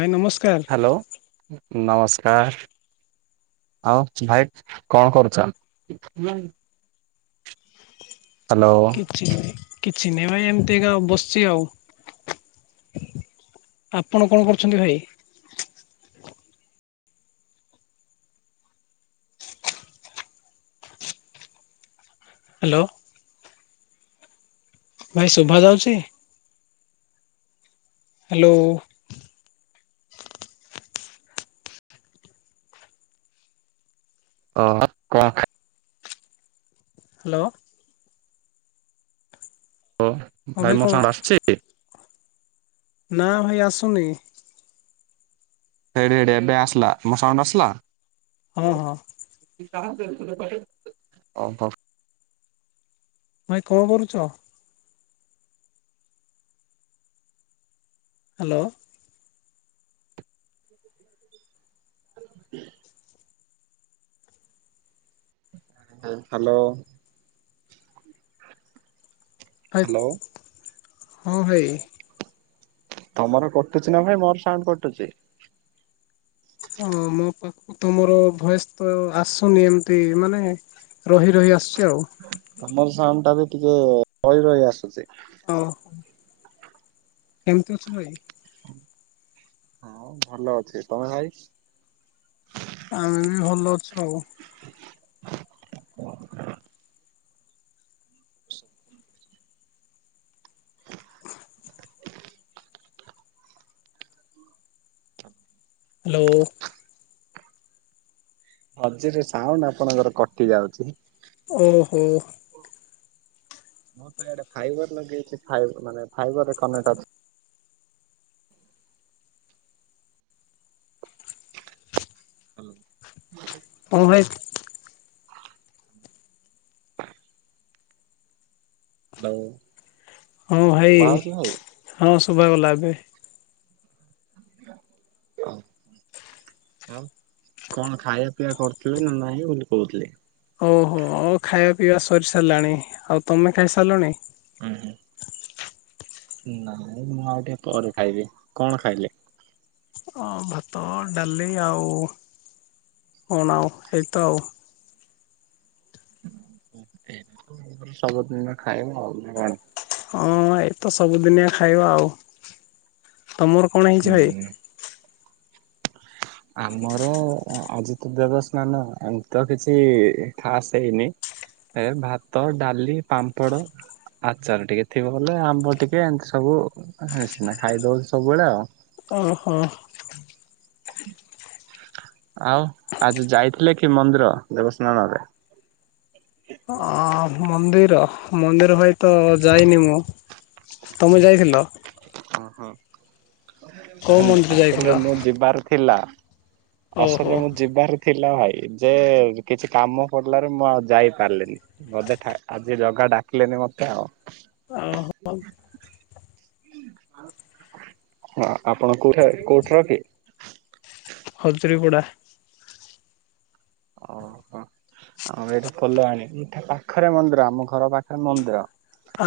ଭାଇ ନମସ୍ ହାଲୋ ନମସ୍କାର। ଆଉ ଭାଇ କଣ କରୁଛ? ହ୍ୟାଲୋ କିଛି ନାଇଁ କିଛି ନାଇଁ ଭାଇ ଏମିତି ଏକା ବସିଛି ଆଉ। ଆପଣ କଣ କରୁଛନ୍ତି ଭାଇ? ହାଲୋ। ଭାଇ ଶୁଭା ଯାଉଛି? ହାଲୋ। ଓ କଣ ଖା ହାଲୋ। ଓ ହଁ ଭାଇ ମୋ କଣ ସାଉଣ୍ଡ ଆସଛି? ନା ଭାଇ ଆସୁନି। ହେଇଟି ହେଇଟି ଏବେ ଆସଲା। ମୋ ସାଉଣ୍ଡ ଆସିଲା? ହଁ, ହଁ। ଓହୋ। ଭାଇ କଣ କରୁଛ? ହ୍ୟାଲୋ। ହଁ ହ୍ୟାଲୋ। ହ୍ୟାଲୋ ଫାଇପ ହଁ ଭାଇ। ତମର କଟୁଚି ନା ଭାଇ, ମୋର ସାଉଣ୍ଡ କଟୁଚି? ହଁ ମୋ ପାଖକୁ ତମର ଭଏସ ତ ଆସୁନି ଏମତି ମାନେ ରହି ରହି ଆସୁଚି ଆଉ। ସାଉଣ୍ଡଟା ବି ଟିକେ ରହି ରହି ଆସୁଛି। ହଉ। କେମତି ଅଛ ଭାଇ? ହଁ ଭଲ ଅଛି। ତମେ ଭାଇ? ଆମେ ବି ଭଲ ଅଛୁ ଆଉ। ହ୍ୟାଲୋ। ମଝିରେ ସାଉଣ୍ଡ ଆପଣଙ୍କର କଟି ଯାଉଛି। ହୁଁ। ମୁଁ ତ ଇଆଡେ ଫାଇବର ଲଗେଇଛି ଫାଇବର ମାନେ ଫାଇବରରେ କନେକ୍ଟ ଅଛି। ହଁ ଭାଇ ହ୍ୟାଲୋ। ହଁ ଭାଇ, ଶୁଭା ଯାଉଛି ହଁ ଶୁଭାଗଲା ଏବେ। ଆଉ କଣ ଖାଇବା ପିଇବା କରୁଥିଲେ ନା ନାହିଁ ବୋଲି କହୁଥିଲି? ଓହୋ, ଆଉ ଖାଇବା ପିଇବା ସରି ସାରିଲାଣି। ଆଉ ତମେ ଖାଇସାରିଲଣି? [unintelligible] ନାଇଁ ମୁଁ ଆଉ ଟିକେ ପରେ ଖାଇବି। କଣ ଖାଇଲେ? ହଁ ଭାତ, ଡାଲି ଆଉ କଣ ଆଉ ଏଇ ତ ଆଉ। ତମର ସବୁଦିନ ଖାଇବ ଆଉ ପୁଣି କଣ? ହଁ ଏଇତ ସବୁଦିନିଆ ଖାଇବା ଆଉ। ତମର କଣ ହେଇଛି ଭାଇ? ହୁଁ। ଆମର ଆଜି ତ ଦେବସ୍ନାନ, ଏମତି ତ କିଛି ଖାସ ହେଇନି। ଏ ଭାତ, ଡାଲି, ପାମ୍ପଡ଼ ଆଚାର ଟିକେ ଥିବ ବଲେ, ଆମ୍ବ ଟିକେ, ଏମତି ସବୁ ଆଉ। ଆମେ ସିନା ଖାଇଦଉଚୁ ସବୁବେଳେ ଆଉ। ଓହୋ। ଆଉ ଆଜି ଯାଇଥିଲେ କି ମନ୍ଦିର ଦେବସ୍ନାନରେ? ଅ ମନ୍ଦିର, ମନ୍ଦିର ଭାଇ ତ ଯାଇନି ମୁଁ। ତମେ ଯାଇଥିଲ? ହଁ ହଁ। କୋଉ ମନ୍ଦିର ଯାଇଥିଲ? ଆକଚୁଆଲି ମୁଁ ଯିବାର ଥିଲା, ଓହୋ ଆସିଲି ମୁଁ ଯିବାର ଥିଲା ଭାଇ, ଯେ କିଛି କାମ ପଡିଲାରୁ ମୁଁ ଆଉ ଯାଇ ପାରିଲିନି। ବୋଧେ ଠା ଆଜି ଜଗା ଡାକିଲେନି ମତେ ଆଉ। ଓ ହଁ। ହଁ ଆପଣ କୋଉଠାକ କୋଉଠାର କି? ହଜୁରୀଗୁଡ଼ା। ଓହୋ। ଆଉ ଏଇଠି ଖୋଲ ଆଣିକି, ଏଠା ପାଖରେ ମନ୍ଦିର ଆମ ଘର ପାଖରେ ମନ୍ଦିର।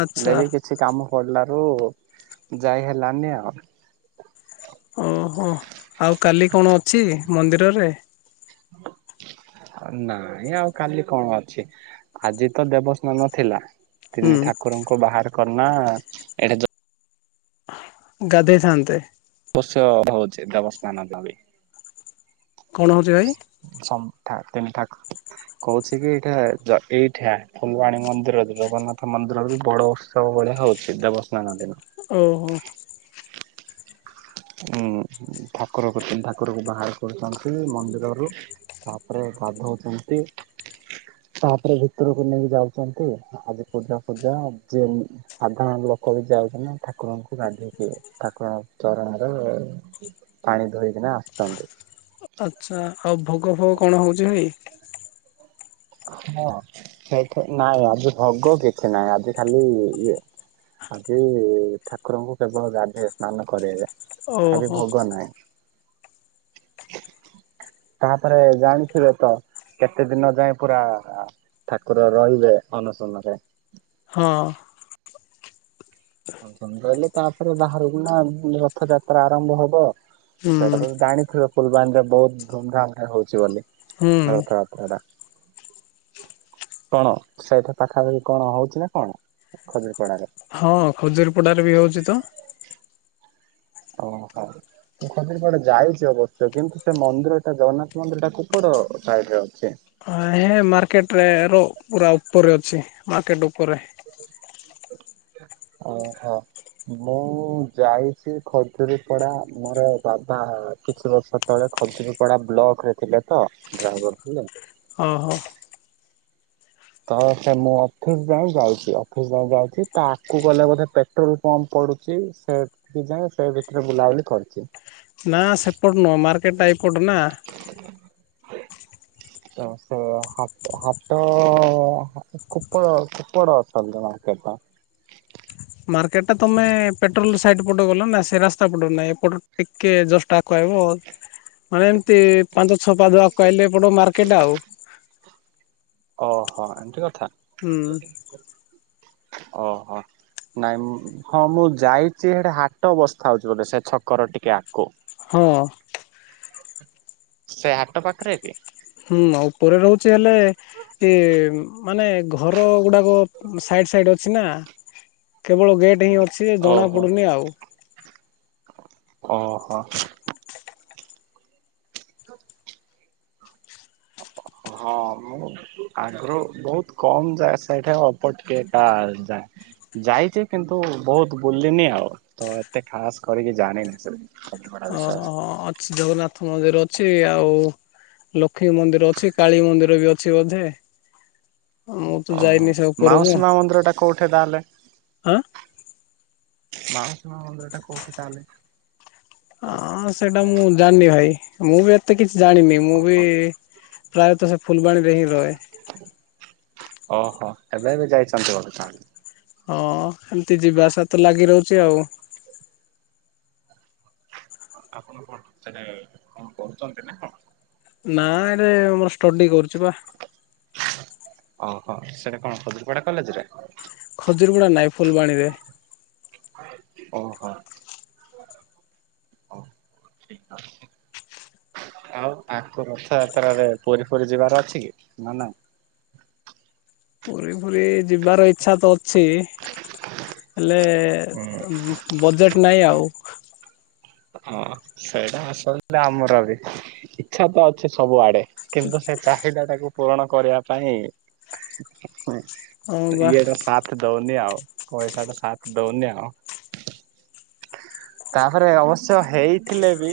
ଆଚ୍ଛା ବି କିଛି କାମ ପଡ଼ିଲାରୁ ଯାଇ ହେଲାନି ଆଉ। ଓହୋ। ଆଉ କାଲି କଣ ଅଛି ମନ୍ଦିରରେ? ନାଇଁ ଆଉ କାଲି କଣ ଅଛି? ଆଜି ତ ଦେବସ୍ନାନ ଥିଲା। ହୁଁ ତିନି ଠାକୁରଙ୍କୁ ବାହାର କରନା, ଏଠି ଯୋଉ ଗାଧେଇଥାଆନ୍ତେ? ଅବଶ୍ୟ ହଉଛି ଦେବସ୍ନାନ ଦିନ ବି। କଣ ହଉଛି ଭାଇ ସମ୍ ଥା ତିନି ଥାକ। କହୁଛି କି ଏଇଟା ଏଇଠା ଫୁଲବାଣୀ ମନ୍ଦିର ଜଗନ୍ନାଥ ମନ୍ଦିର ବି ବଡ ଉତ୍ସବ ଭଳିଆ ହଉଛି ଦେବସ୍ନାନ ଦିନ। ଓହୋ। ଉଁ ଠାକୁର ଠାକୁରକୁ ବାହାର କରୁଛନ୍ତି ମନ୍ଦିରରୁ ତାପରେ ଗାଧଉଛନ୍ତି। ତାପରେ ଭିତରକୁ ନେଇକି ଯାଉଛନ୍ତି, ଆଜି ପୂଜା ଫୂଜା ଯେ ସାଧାରଣ ଲୋ ଲୋକ ବି ଯାଉଛି ନା ଠାକୁରଙ୍କୁ ଗାଧୋଇ ଦିଏ ଠାକୁରଙ୍କ ଚରଣ ଣ ପାଣି ଧୋଇକିନା ଆସିଛନ୍ତି। ଆଛା ଆଉ ଭୋଗ ଫୋଗ କଣ ହଉଛି ଭାଇ? ହଁ ସେଠି ନାଇଁ ଆଜି ଭୋଗ କିଛି ନାଇଁ ଆଜି ଖାଲି ଇଏ। ଆଜି ଠାକୁରଙ୍କୁ କେବଳ ଗାଧବେ ସ୍ନାନ କରାଇବେ। ଆଜି ଓହୋ ଭୋଗ ନାହିଁ। ତାପରେ ଜାଣିଥିବେ ତ କେତେ ଦିନ ଯାଏ ପୁରା ଠାକୁର ରହିବେ ଅନଶଣରେ। ହଁ। ସଞ୍ଜ ହେଲେ ତାପରେ ବାହାରକୁନା ପୁଣି ରଥଯାତ୍ରା ଆରମ୍ଭ ହବ। ହୁଁ ସେଇଟା ତ ଜାଣିଥିବ ଫୁଲବାଣୀରେ ବହୁତ ଧୁମଧାମରେ ହଉଛି ବୋଲି। ହୁଁ ରଥଯାତ୍ରା ଟା। [inaudible] କଣ ସେହିଠି ପାଖାପାଖି କଣ ହଉଛି ନା କଣ ଖଜୁରୀ ପଡାରେ? ହଁ ଖଜୁରୀ ପଡାରେ ବି ହଉଛି ତ ହଁ। ଓହୋ। ମୁଁ ଖଜୁରିପଡା ଯାଇଛି ଅବଶ୍ୟ କିନ୍ତୁ ସେ ମନ୍ଦିରଟା ଜଗନ୍ନାଥ ମନ୍ଦିର ଟା କୁପଡ ସାଇଡ ରେ ଅଛି? ଏ ମାର୍କେଟ ରେ ର ପୁରା ଉପରେ ଅଛି ମାର୍କେଟ ଉପରେ। [inaudible] ଓହୋ। ମୁଁ ଯାଇଛି ଖଜୁରୀ ପଡା ମୋର ବାବା କିଛି ବର୍ଷ ତଳେ ଖଜୁରୀପଡା ବ୍ଲକ ରେ ଥିଲେ ତ ଜବ ଡ୍ରାଇଭର ଥିଲେ। ଓ ହୋ। ତ ସେ ମୁଁ ଅଫିସ ଯାଏ ଯାଇଛି, ଅଫିସ ଯାଏ ଯାଇଛି ତା ଆକୁ ଗଲେ ବୋଧେ ପେଟ୍ରୋଲ ପମ୍ପ ପଡୁଛି ସେଠୁ ଯାଏଁ ସେ ଭିତରେ ବୁଲାବୁଲି କରୁଛି। ନା ସେପଟ ନୁହଁ ମାର୍କେଟ ଟା ଏଇପଟ ନା। ତ ସେ ହା ହାଟ କୋପଡ କୋପଡ ଅଛନ୍ତି। କେଭା। [inaudible] ମାର୍କେଟ ଟା ତମେ ପେଟ୍ରୋଲ ସାଇଟ ପଟୁ ଗଲ ନା ସେ ରାସ୍ତା ପଟୁ ନାହିଁ ଏପଟୁ ଟିକେ ଜଷ୍ଟ ଆଗକୁ ଆଇବ। [unintelligible] ମାନେ ଏମତି ପାଞ୍ଚ ଛ ପାଦ ଆଗକୁ ଆଇଲେ ଏପଟ ମାର୍କେଟ ଆଉ। [inaudible] ଓହୋ ଠିକ୍ ଅ ହୁଁ। ଓହୋ। ନାଇଁ ମୁ ହଁ ମୁଁ ଯାଇଛି ହେଠି ହାଟ ବସ୍ଥା ହଉଛି ସେ ଛକର ଟିକେ ଆଗକୁ। ହଁ। ସେ ହାଟ ପାଖରେ କି? ହୁଁ ଉପରେ ରହୁଛି ହେଲେ ଏ ମାନେ ଘର ଗୁଡାକ ସାଇ ଏକ ସଇଟ୍ ଅଛି ନା କେବଳ ଗେଟ ହିଁ ଅଛି ଯେ ଜଣା ଓହୋ ପଡୁନି ଆଉ। ଓ ହୋ। [inaudible] ହଁ ମୁଁ ଆଗରୁ ବହୁତ କମ ଯାଏ ସେ ସାଇଟ୍ ଅପଟକେଟା ଯାଏ। ଯାଇଛି କିନ୍ତୁ ବହୁତ ବୁଲିନି ଆଉ ତ ଏତେ ଖାସ କରିକି ଜାଣିନି ସେ। କଲିକଟା ଓହୋ ବିଷୟରେ ହଁ ଅଛି ଜଗନ୍ନାଥ ମନ୍ଦିର ଅଛି ଆଉ ଲୋ କ୍ଷ୍ମୀ ମନ୍ଦିର ଅଛି କାଳୀ ମନ୍ଦିର ବି ଅଛି ବୋଧେ। ମୁଁ ତ ଓହୋ ଯାଇନି ସେ ଉପରକୁ ମାଉସୀ ମା ମନ୍ଦିର ଟା କୋଉଠି ତାହେଲେ? ଆଁ ମାଉସୀ ମା ମନ୍ଦିର ଟା କୋଉଠି ତାହେଲେ? ହଁ ସେଇଟା ମୁଁ ଜାଣିନି ଭାଇ ମୁଁ ବି ଏତେ କିଛି ଜାଣିନି ମୁଁ ବି ଓହୋ ପ୍ରାୟତଃ ସେ ଫୁଲବାଣୀରେ ହିଁ ରହେ। ଓହୋ ଏବେ ଏବେ ଯାଇଛନ୍ତି ବୋଧ ତାହେଲେ ହଁ ଏମିତି ଯିବା ଆସିବା ତ ଲାଗି ରହୁଛି ଆଉ। ଆପଣ କଣ କଣ କରୁଛନ୍ତି ନା କଣ? ନା ଏରେ ଆମର ଷ୍ଟଡି କରୁଛି ପା। ଓହୋ ସେଇଟା କଣ ଖଦ୍ରପଡା କଲେଜରେ? ଖଜୁରୀ ଗୁଡା ନାଇଁ ଫୁଲବାଣୀରେ। ଓ ହୋ ହୋଉ ଠିକ୍ ଅଛି। ଆଉ ଆଙ୍କର ରଥଯାତ୍ରାରେ ପୁରୀ ଫୁରୀ ଯିବାର ଅଛି କି ନା ନାଇଁ? [inaudible] ପୁରୀ ଫୁରୀ ଯିବାର ଇଚ୍ଛା ତ ଅଛି। ହେଲେ ତ ବଜେଟ୍ ନାହିଁ ଆଉ। ହଁ ସେଇଟା ଆସା ଆମର ବି ଇଚ୍ଛା ତ ଅଛି ସବୁଆଡେ। କିନ୍ତୁ ସେ ଚାହିଦା ଟାକୁ ପୂରଣ କରିବା ପାଇଁ ହୁଁ ହଁ ବା ଇଆଡେ ସାଥ ଦ ଆଉ ପଇସା ସାଥ ଦଉନି ଆଉ ତାପରେ ଅବ ହେଇଥିଲେ ବି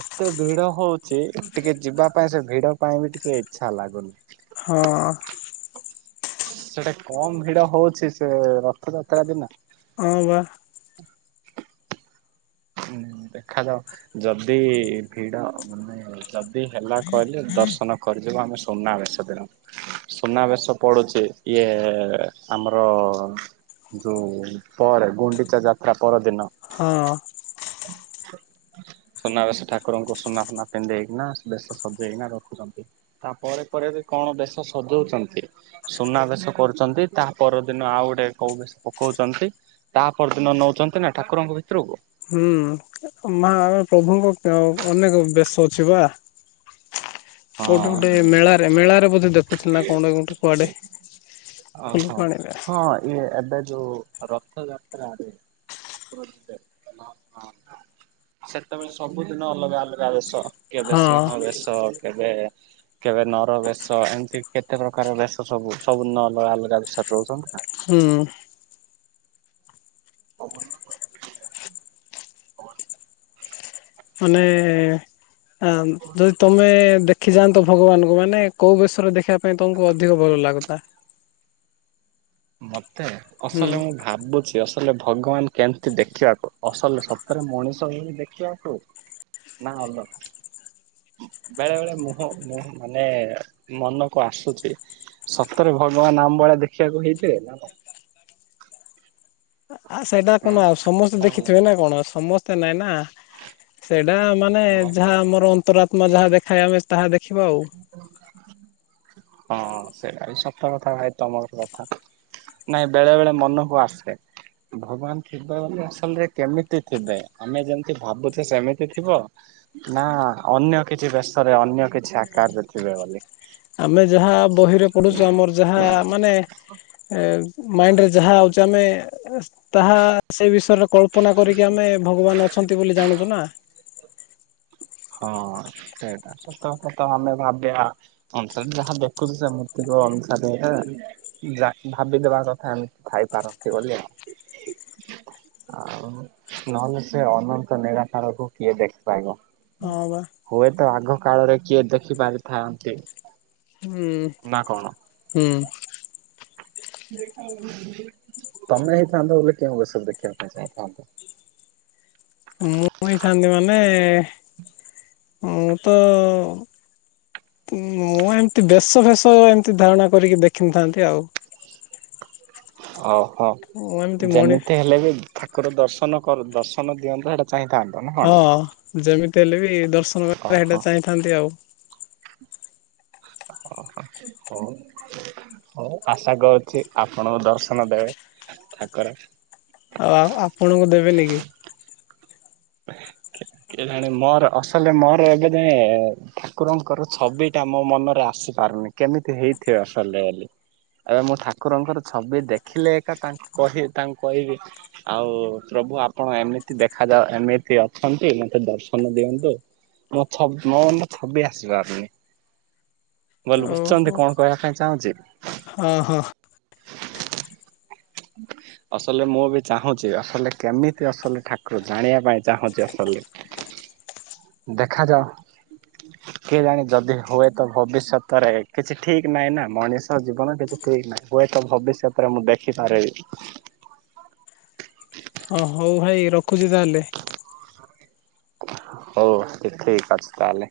ଏତେ ଭିଡ ହଉଛି ଟିକେ ଯିବା ପାଇଁ ସେ ଭିଡ ପାଇଁ ବି ଟିକେ ଇଚ୍ଛା ଲାଗୁନି। ହଁ। ସେଟା କମ୍ ଭିଡ ହଉଛି ସେ ରଥଯାତ୍ରା ଦିନ। ହଁ ବା। ହୁଁ ଦେଖାଯାଉ ଯଦି ଭିଡ ମାନେ ଯଦି ହେଲା ଗଲି ଦର୍ଶନ କରିଦେବେ ଆମେ ସୁନାବେଶ ଧରି ସୁନାବେଶ ପଡୁଛି ଇଏ ଆମର ଯୋଉ ପରେ ଗୁଣ୍ଡିଚା ଯାତ୍ରା ପରଦିନ। ହଁ। [inaudible] ସୁନାବେଶ ଠାକୁରଙ୍କୁ ସୁନା ସୁନା ପିନ୍ଧେଇକିନା ବେଶ ସଜେଇକିନା ରଖୁଛନ୍ତି ତାପରେ ପରେ କଣ ବେଶ ସଜଉଛନ୍ତି ସୁନାବେେଶ କରୁଛନ୍ତି ତା ପରଦିନ ଆଉ ଗୋଟେ କୋଉ ବେଶ କହୁଛନ୍ତି ତା ପରଦିନ ନଉଛନ୍ତି ନା ଠାକୁରଙ୍କ ଭିତରକୁ? ହୁଁ ମା ଆମେ ପ୍ରଭୁଙ୍କ ଅନେକ ବେଶ ଅଛି ପା। କୋଉଠି ହଁ ଗୋଟେ ମେଳାରେ ମେଳାରେ ବୋଧେ ଦେଖୁଥିଲେ ନା କୋଉଠି କୋଉଠି ଗୋଟେ କୁଆଡେ? ଓହୋ ଫୁଲବାଣୀରେ ହଁ ଇଏ ଏବେ ଯୋଉ ରଥଯାତ୍ରା ରେ [unintelligible] ସେତେବେଳେ ସବୁଦିନ ଅଲଗା ଅଲଗା ବେଶ କେବେ ହଁ ସିଂହ ବେଶ କେବେ କେବେ ନର ବେଶ ଏମିତି କେତେ ପ୍ରକାର ବେଶ ସବୁ ସବୁ ନ ଅଲଗା ବିଷୟରେ ରହୁଛନ୍ତି ହୁଁ। [unintelligible] ପୂନେ ହଁ ଯଦି ତମେ ଦେଖିଯାଆନ୍ତ ଭଗବାନଙ୍କୁ ମାନେ କୋଉ ବେଶରେ ଦେଖିବା ପାଇଁ ତମକୁ ଅଧିକ ଭଗବାନ [unintelligible] କତା ମତେ ଅସଲ ମୁଁ ଭାବୁଛି ଅ କହିଲେ ଭଗବାନ କେମତି ଦେଖିବାକୁ? ଅସଲ ଶବ୍ଦରେ ମଣିଷ ହିଁ ଦେଖିବାକୁ? ନା ଅଲ [inaudible] ବେଳେ ବେଳେ ମୁହଁ, ମୁହ ମାନେ ମନକୁ ଆସୁଚି, ସତରେ ଭଗବାନ ଆମ ନା, ଦେଖିବାକୁ ହେଇଥିବେ, ନା କଣ? [inaudible] ଆ ସେଇଟା କଣ ସମସ୍ତେ କଣ ଦେଖିଥିବେ ଲାଗୁଛି ନା କଣ? ସମସ୍ତେ ନାଇଁ ନା ସେ ନା ମାନେ ଯାହା ଆମର ଅନ୍ତରଆତ୍ମା ଯାହା ଦେଖାଏ, ଆମେ ତାହା ଦେଖିବା ଆଉ। ହଁ ସେଇଟା ବି ସତ କଥା ଭାଇ। ତମର କଥା। ନାଇଁ ବେଳେ ବେଳେ ମନକୁ ଆସେ। ଭଗବାନ ଥିବେ ବୋଲି ଅସଲରେ କେମିତି ଥିବେ? ଆମେ ଯେମିତି ଭାବୁଚେ ସେମିତି ଥିବ ନା ଅନ୍ୟ କିଛି ବେଶରେ ଅନ୍ୟ କିଛି ଆକାରରେ ଥିବେ ବୋଲି? ଆମେ ଯାହା ବହିରେ ପଢୁଚୁ, ଆମର ଯାହା ମାନେ ଏ ମାଇଣ୍ଡରେ ଯାହା ଆଉଚି, ଆମେ ତାହା ସେ ବିଷୟରେ, କଳ୍ପନା କରିକି ଆମେ, ଭଗବାନ ଅଛନ୍ତି ବୋଲି ଜାଣୁଚୁ ନା। ହଁ ସେଇଟା ସତ, ସତ କଥା ଆମେ ଭାବିଆ ଅନ୍ତତଃ ଯାହା ଦେଖୁଚୁ ସେ ମୁର୍ତ୍ତିକୁ ଯାହା ଭାବିଦବା କଥା ଏମିତି ଥାଇପାରନ୍ତି ବୋଲି ଆଉ। [inaudible] ଆଉ ନହେଲେ, ସେ ଅନନ୍ତ ନିଳାକାରକୁ କିଏ ଦେଖିପାରିବ। ହଁ ବା। ତ ଆଗ କାଳରେ କିଏ ଦେଖି ପାରିଥାନ୍ତି। ହୁଁ ନା କଣ? ହୁଁ। ତମେ ହେଇଥାନ୍ତ ବେଲେ କେଉଁ ବେଶ ଦେଖିବା ପାଇଁ ଚାହିଁଥାନ୍ତ? ମୁଁ ହେଇଥାନ୍ତି ମାନେ ମୁଁ ତ ମୁଁ ଏମିତି, ବେଶ ଫେଶ ଏମତି ଧାରଣା କରିକି, ଦେଖିନଥାନ୍ତି ଆଉ। [inaudible] ଓହୋ। ମୁଁ ଏମିତି ମଣି ଯେମିତି ହେଲେ ବି ଠାକୁର ଦର୍ଶନ କରୁ- ଦର୍ଶନ ଦିଅନ୍ତେ ହେଟା ହଁ ଯେମିତି ହେଲେ ବି ଦର୍ଶନ ଓହୋ କରିବା ପାଇଁ ଚାହିଁଥାନ୍ତି ଆଉ। ଓହୋ, ହଉ। ହଉ ଆଶା କରୁଚି, ଆପଣଙ୍କୁ ଦର୍ଶନ ଦେବେ ଠାକୁର। ଆଉ ଆପଣଙ୍କୁ [inaudible] କେଜାଣି ମୋର ଅସଲ ମୋର ଏବେ ଯାଏ, ଠାକୁରଙ୍କର ଛବିଟା ମୋ ମନରେ ଆସ ସି, ପାରୁନି କେମିତି ହେଇଥିବ ଅସଲରେ ବୋଲି? ଏବେ ମୁଁ ଠାକୁରଙ୍କର ଛବି ଦେଖିଲେ, ଏକା ତାଙ୍କୁ କି ତାଙ୍କୁ କହିବି ଆଉ, ପ୍ର ଭୁ, ଆପଣ ଏମିତି ଦେଖାଯାଉ- ଏମିତି ଅଛନ୍ତି ମତେ ଦର୍ଶନ ଦିଅନ୍ତୁ। ମୋ ଛବ- ମୋ ମନେ ଛବି ଆସି ପାରୁନି। ଓହୋ। ପାଇଁ ଚାହୁଁଛି? ହଁ ହଁ। [inaudible] ଅସଲରେ ମୁଁ ବି ଚାହୁଁଚି, ଅସଲ କେମିତି ଆସନ୍ତି ଠାକୁର ଜାଣିବା ପାଇଁ, ଚାହୁଁଚି ଅସଲରେ। [inaudible] ଦେଖାଯାଉ କିଏ ଜାଣେ ଯଦି ହୁଏ ତ ଭବିଷ୍ୟତରେ କିଛି ଠିକ୍ ନାହିଁ ନା, ମଣିଷ ଜୀବନ କିଛି ଠିକ୍ ନାହିଁ। ହୁଏତ ଭବିଷ୍ୟତରେ ମୁଁ ଦେଖିପାରିବି। ହଁ ହଉ ଭାଇ ରଖୁଚି ତାହେଲେ? ହଉ ଠିକ୍ ଅଛି ତାହେଲେ।